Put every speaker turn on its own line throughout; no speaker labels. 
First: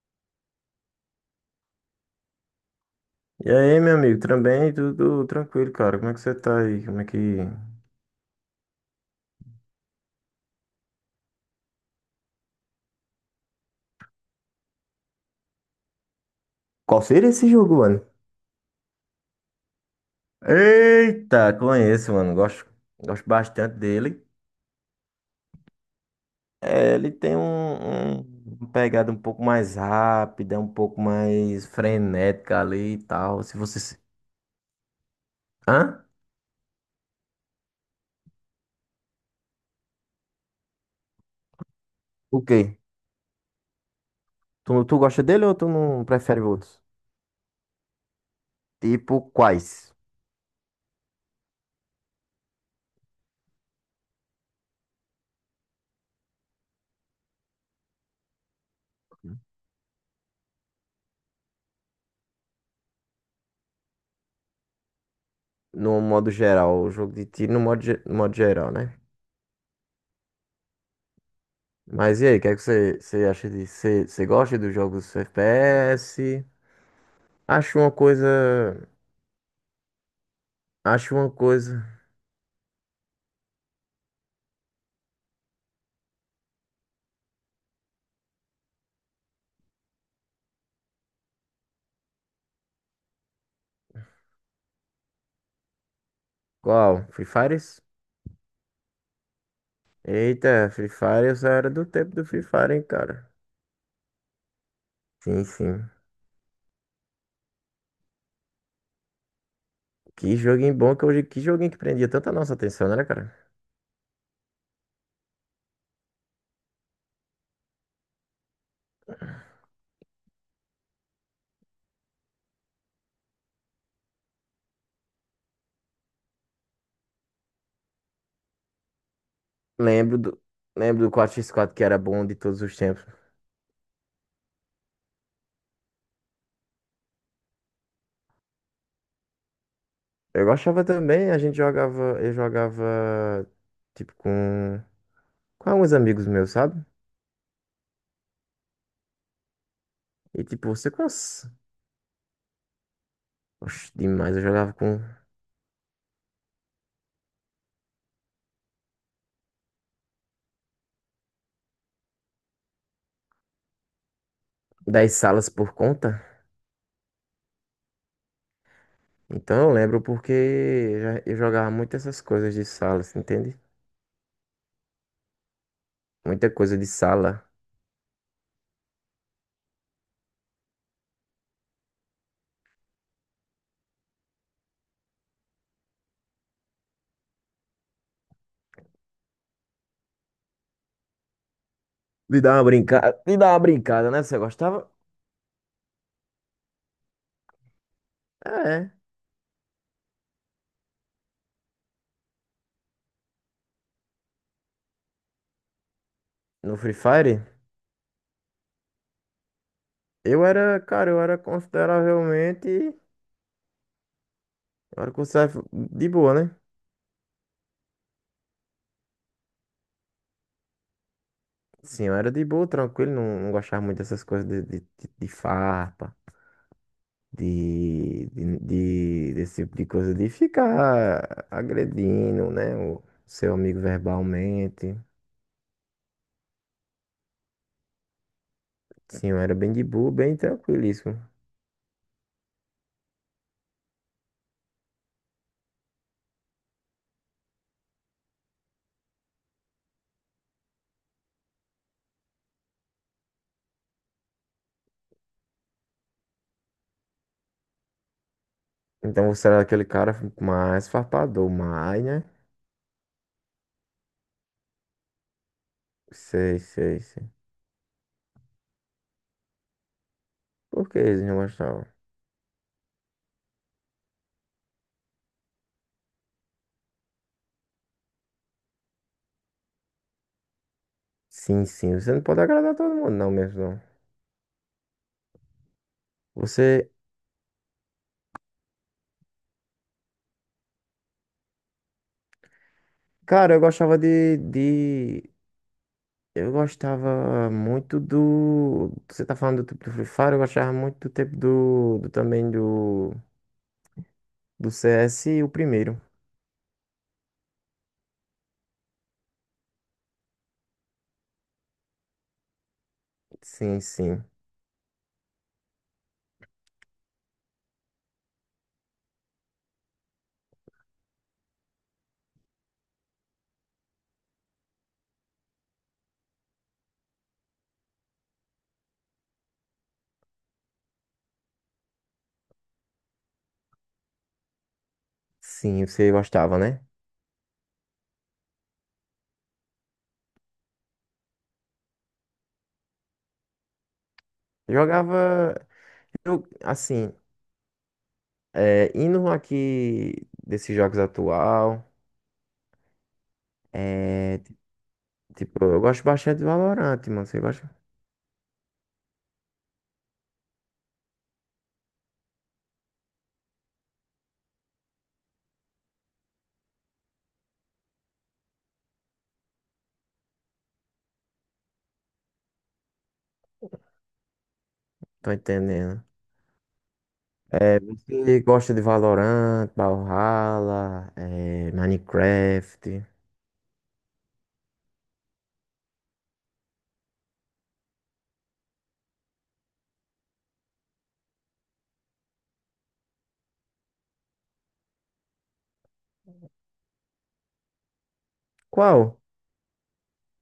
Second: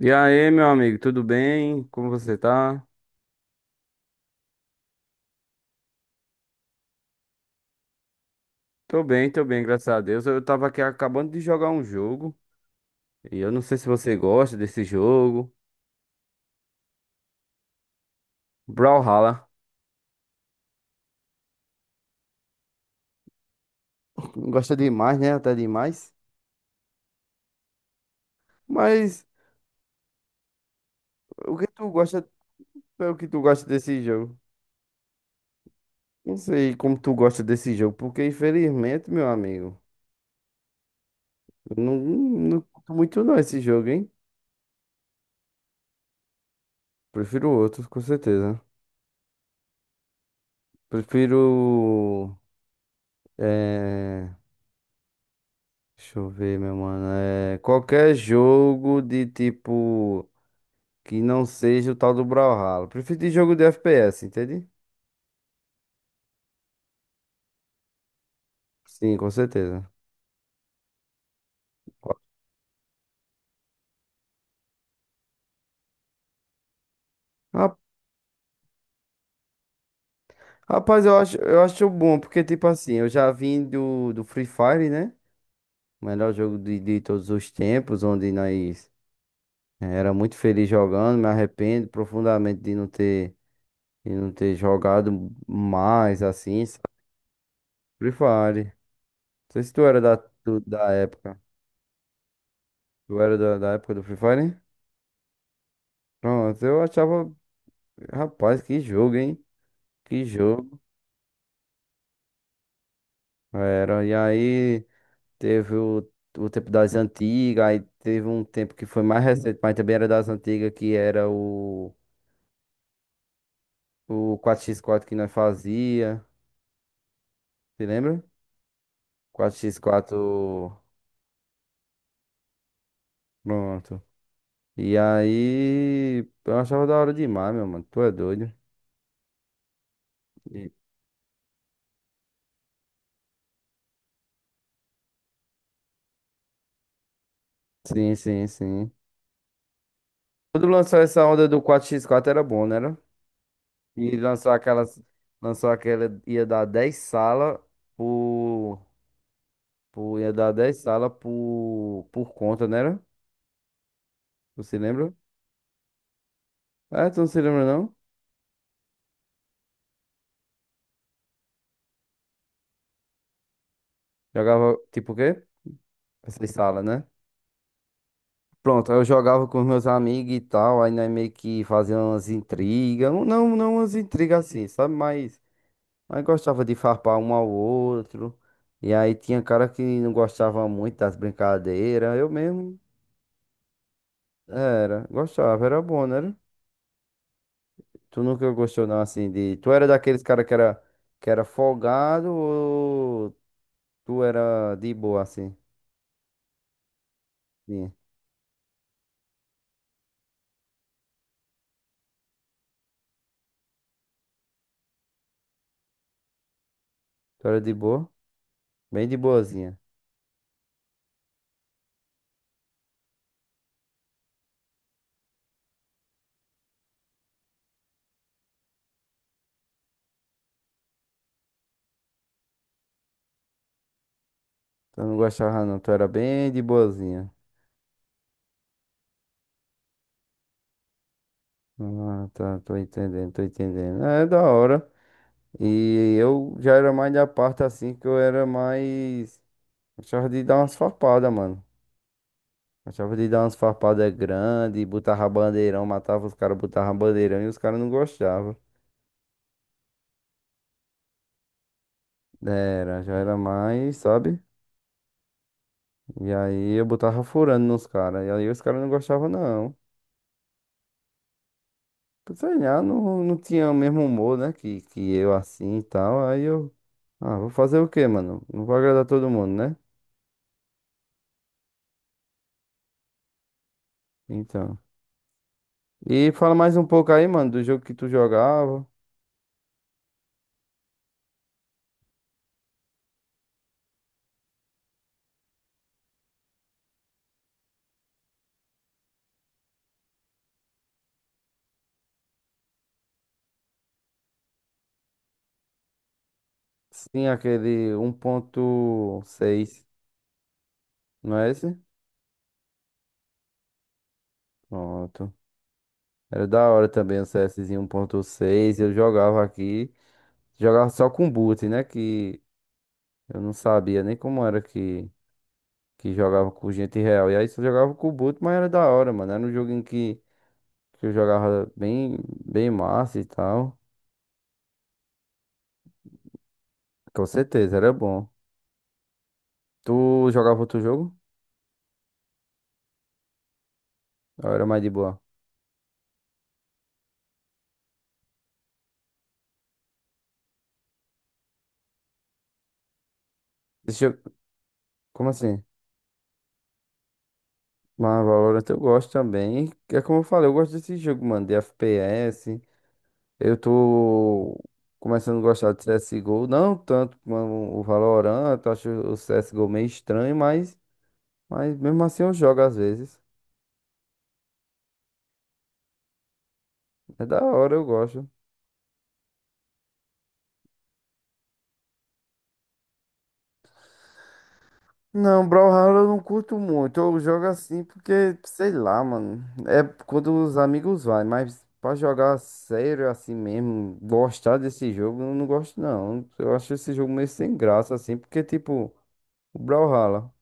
E aí, meu amigo, tudo bem? Como você tá?
E aí, meu amigo, também tudo tranquilo, cara. Como é que você tá aí? Como é que.
Tô bem, graças a Deus. Eu tava aqui acabando de jogar um jogo, e eu não sei se você gosta desse jogo.
Qual seria esse jogo, mano?
Brawlhalla.
Eita, conheço, mano. Gosto bastante dele.
Gosta demais, né? Até demais.
É, ele tem uma pegada um
Mas
pouco mais rápida, um pouco
o que
mais
tu gosta,
frenética ali e
o que tu
tal. Se
gosta
você. Se-
desse jogo?
Hã?
Não sei como tu gosta desse jogo, porque infelizmente, meu amigo, eu não,
O
não
quê?
curto muito não esse jogo, hein?
Tu gosta dele ou tu não prefere outros?
Prefiro outros, com certeza.
Tipo, quais?
Prefiro. eh, Deixa eu ver, meu mano. É, qualquer jogo de tipo que não seja o tal do Brawlhalla. Prefiro de jogo de FPS, entende?
No modo geral, o jogo de tiro no modo geral, né?
Sim, com certeza.
Mas e aí, o que é que você acha disso? Você gosta dos jogos FPS?
Ra-
Acho uma coisa.
Rapaz,
Acho
eu
uma
acho, eu
coisa.
acho bom, porque tipo assim, eu já vim do Free Fire, né? O melhor jogo de todos os tempos, onde nós era muito feliz jogando, me arrependo profundamente de não ter jogado mais assim, sabe?
Qual? Free Fires?
Free Fire. Não sei se tu era
Eita, Free
da
Fire, eu
época.
só era do tempo do Free Fire, hein,
Tu
cara.
era da época do Free Fire?
Sim, sim.
Pronto, eu achava, rapaz, que jogo, hein? Que
Que joguinho
jogo.
bom que hoje. Que joguinho que prendia tanta nossa atenção, né, cara?
Era, e aí teve o tempo das antigas, aí teve um tempo que foi mais recente, mas também era das antigas, que era o quatro x quatro que nós fazia, se lembra? Quatro x
Lembro do,
quatro
lembro do quatro x quatro que era bom de todos os tempos.
pronto. E aí, eu achava da hora demais, meu mano, tu é doido.
Eu
E-
gostava também, a gente jogava. Eu jogava. Tipo, Com alguns amigos meus, sabe?
Sim, sim, sim.
E
Quando
tipo, você
lançou essa
cons...
onda do quatro x quatro era bom, né?
Oxe,
E
demais. Eu
lançou
jogava
aquelas.
com.
Lançou aquela. Ia dar 10 salas por, por. Ia dar 10 salas por. Por conta, né? Era? Você lembra?
Das salas por conta?
É, tu não se lembra, não?
Então eu lembro porque eu jogava muito essas coisas de sala, você entende?
Jogava tipo o quê?
Muita
Essas
coisa
salas,
de
né?
sala.
Pronto, aí eu jogava com os meus amigos e tal. Aí nós meio que fazia umas intrigas. Não, umas intrigas assim, sabe? Mas. Mas gostava de farpar um ao outro. E aí tinha cara que não gostava muito das brincadeiras. Eu
De dar uma
mesmo.
brincada, de dar uma brincada, né? Você gostava?
Era, gostava, era bom, né? Tu nunca gostou
É.
não assim de. Tu era daqueles cara que era folgado ou tu era de boa assim?
No Free Fire,
Sim.
eu era, cara, eu era consideravelmente, eu era considerável de boa, né?
Tu era de boa? Bem de boazinha.
Sim, eu era de boa, tranquilo, não gostava muito dessas coisas de farpa, desse tipo de coisa, de ficar agredindo, né? O seu amigo verbalmente.
Tu não gostava não, tu era bem de boazinha.
Sim, eu era bem de boa, bem tranquilíssimo.
Ah, tá, tô entendendo, tô entendendo. É é da hora. E eu já era mais da parte assim que eu era mais. Achava de dar umas farpadas, mano. Achava de dar umas farpadas grandes, botava bandeirão, matava os caras, botava bandeirão e os caras não gostavam.
Então você era aquele cara mais farpador, mais, né?
Era, já era mais, sabe? E
Sei,
aí eu
sei,
botava
sei.
furando nos caras. E aí os caras não gostavam, não.
Por que eles não gostavam?
Sei lá, não tinha o mesmo humor, né? Que eu assim e tal. Aí eu. Ah, vou fazer o quê, mano? Não vou agradar todo mundo, né?
Sim, sim, você não pode agradar todo mundo, não mesmo, não.
Então. E fala mais um
Você.
pouco aí, mano, do jogo que tu jogava.
Cara, eu gostava de. Eu gostava muito do. Você tá falando do tempo do Free Fire, eu gostava muito do tempo do. Do também do. Do CS, o primeiro.
Sim, aquele um ponto seis não é esse?
Sim, sim.
Pronto. Era da hora também o CSzinho um ponto seis. Eu jogava aqui. Jogava só com boot, né? Que eu não sabia nem como era que. Que jogava com gente real. E aí só jogava com o boot, mas era da hora, mano. Era um jogo em que eu jogava bem, bem massa e tal.
Sim, você gostava, né?
Com certeza, era bom. Tu jogava outro jogo? Ou era mais de boa?
Jogava. Eu, assim. É, indo um aqui desses jogos atual,
Esse jogo,
é,
como
tipo,
assim?
eu gosto bastante de Valorant, mano. Você gosta?
Mas Valorant eu gosto também. É como eu falei, eu gosto desse jogo, mano, de FPS. Eu tô começando a gostar de CSGO. Não tanto como o Valorant, eu acho o CSGO meio estranho, mas mesmo assim eu jogo às vezes.
Tô entendendo.
É da hora, eu gosto.
Você gosta de Valorant, Brawlhalla, é, Minecraft?
Não, Brawlhalla eu não curto muito. Eu jogo assim porque, sei lá, mano. É quando os amigos vai, mas pra jogar sério assim mesmo, gostar desse jogo, eu não gosto não. Eu acho esse jogo meio sem graça assim, porque tipo,
Qual?
o Brawlhalla,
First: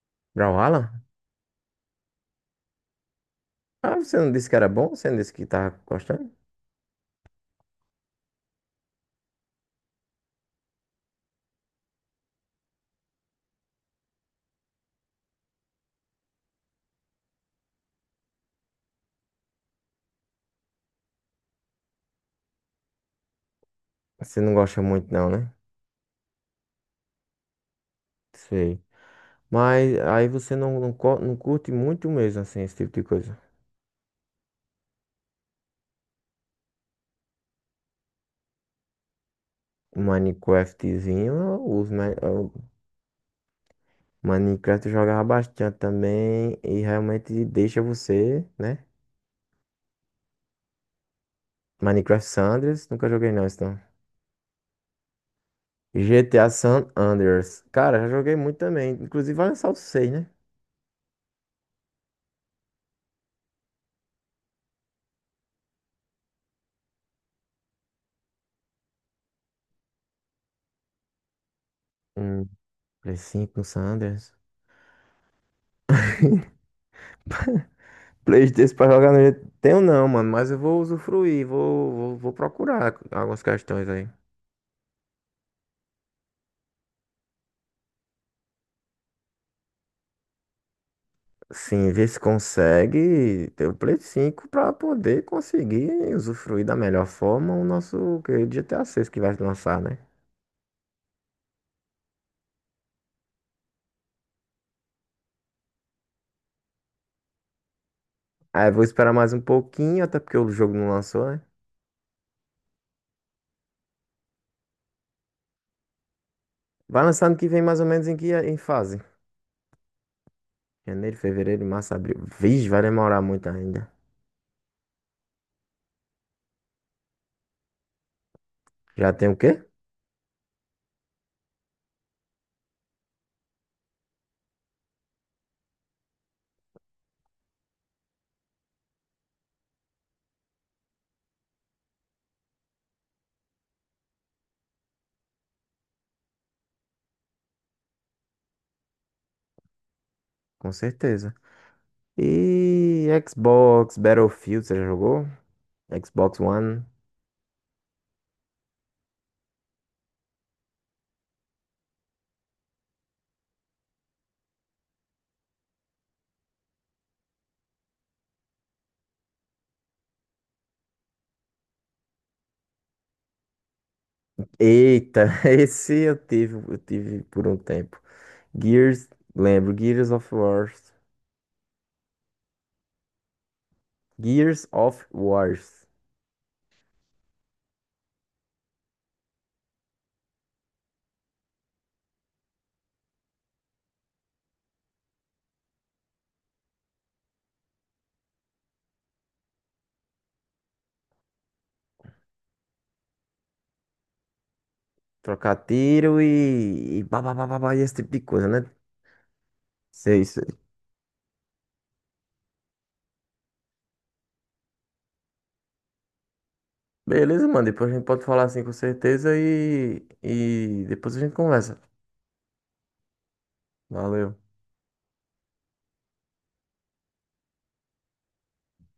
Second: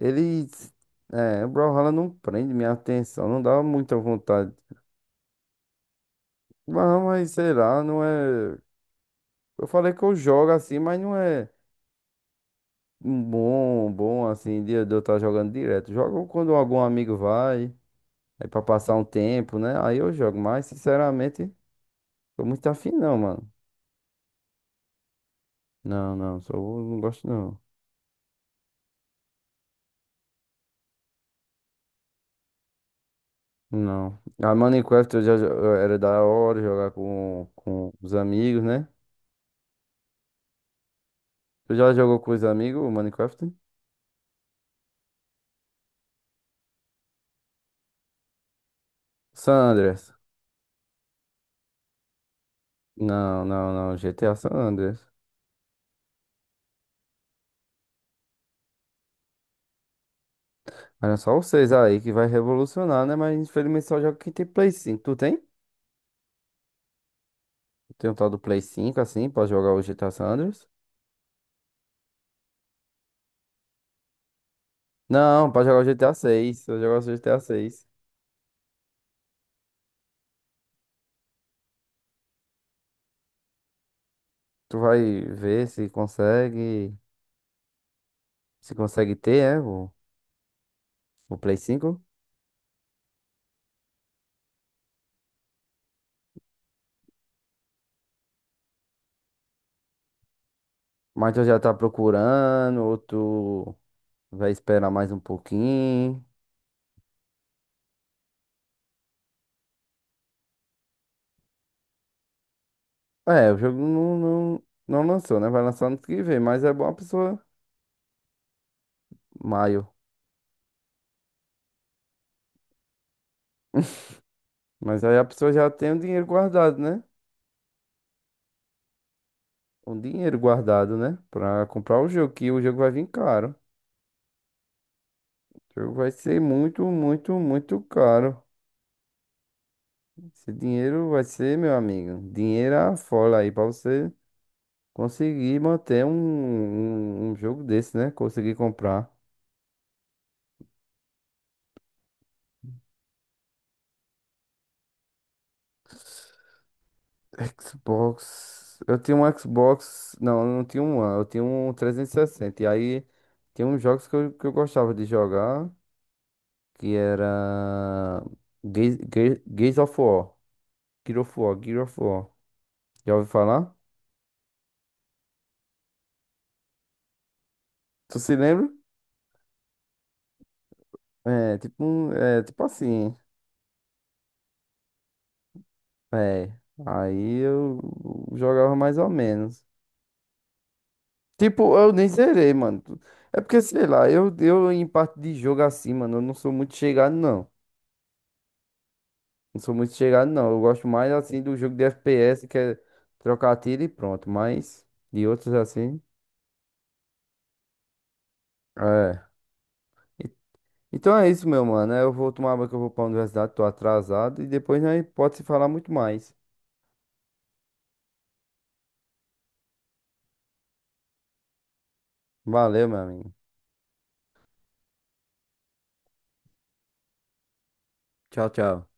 ele
Brawlhalla?
é, o Brawlhalla não prende minha atenção, não dá muita
Ah, você não disse
vontade.
que era bom? Você não disse que tá gostando?
Mas sei lá, não é. Eu falei que eu jogo assim, mas não é um bom assim, de eu estar jogando direto. Jogo quando algum amigo vai. Aí pra passar um tempo, né? Aí eu jogo, mas sinceramente, tô muito afim não, mano.
Você não gosta muito não, né?
Não, só não gosto não.
Sei. Mas aí você não curte muito mesmo, assim, esse tipo de coisa.
Não. A Minecraft eu já eu era da hora jogar com os amigos, né?
Um Minecraftzinho, eu
Tu já
uso, né?
jogou com os amigos o Minecraft?
Minecraft eu jogava bastante também e realmente deixa você, né?
San Andreas.
Minecraft Sanders, nunca joguei
Não,
não,
não,
então.
não, GTA San Andreas.
GTA San Andreas. Cara, já joguei muito também. Inclusive vai lançar o 6, né?
Olha só vocês aí que vai revolucionar, né? Mas infelizmente só joga quem tem Play 5. Tu tem? Tem um tal do Play 5 assim pra jogar o GTA San Andreas?
Um Play 5 no San Andreas.
Não, pra jogar o GTA seis. Eu jogar o GTA seis.
Playstation pra jogar no GTA. Tenho não, mano, mas eu vou usufruir, vou procurar algumas questões aí.
Tu vai ver se consegue, se consegue ter, o Play
Sim,
5.
ver se consegue ter o Play 5 pra poder conseguir usufruir da melhor forma o nosso querido GTA 6 que vai lançar, né?
Mas tu já tá procurando, ou tu vai esperar mais um pouquinho.
Aí eu vou esperar mais um pouquinho, até porque o jogo não lançou, né?
É, o jogo não lançou, né? Vai lançar ano que vem, mas é bom a
Vai lançar ano
pessoa,
que vem mais ou menos em que em fase?
maio.
Janeiro, fevereiro, março, abril. Vixe, vai demorar muito ainda.
Mas aí a pessoa já tem o dinheiro guardado, né?
Já tem o quê?
O dinheiro guardado, né? Pra comprar o jogo, que o jogo vai vir caro. O jogo vai ser muito, muito, muito caro. Esse dinheiro vai ser, meu amigo, dinheiro à folha aí pra você. Consegui manter um jogo desse, né? Consegui comprar.
Com certeza. E Xbox, Battlefield, você já jogou? Xbox One.
Xbox. Eu tinha um Xbox. Não, eu não tinha um One, eu tinha um trezentos e sessenta. E aí tinha uns jogos que eu gostava de jogar, que era Gears, Gears of War. Gears of War. Já ouviu falar?
Eita, esse eu tive por um tempo.
Tu se lembra?
Gears, lembro, Gears of Wars.
É, tipo, é, tipo assim.
Gears of Wars.
É. Aí eu jogava mais ou menos. Tipo, eu nem zerei, mano. É porque, sei lá, eu em parte de jogo assim, mano, eu não sou muito chegado, não. Não sou muito chegado, não. Eu gosto mais, assim, do jogo de FPS, que é trocar tiro e pronto. Mas de outros,
Trocar
assim,
tiro e, pá, pá, pá, pá, pá, e esse tipo de coisa, né?
é.
Sei.
E- Então é isso, meu mano. Eu vou tomar banho que eu vou pra universidade, tô atrasado. E depois nós pode se falar muito mais.
Beleza, mano. Depois a gente pode falar assim com certeza e depois a gente conversa.
Valeu, meu amigo.
Valeu.
Tchau, tchau.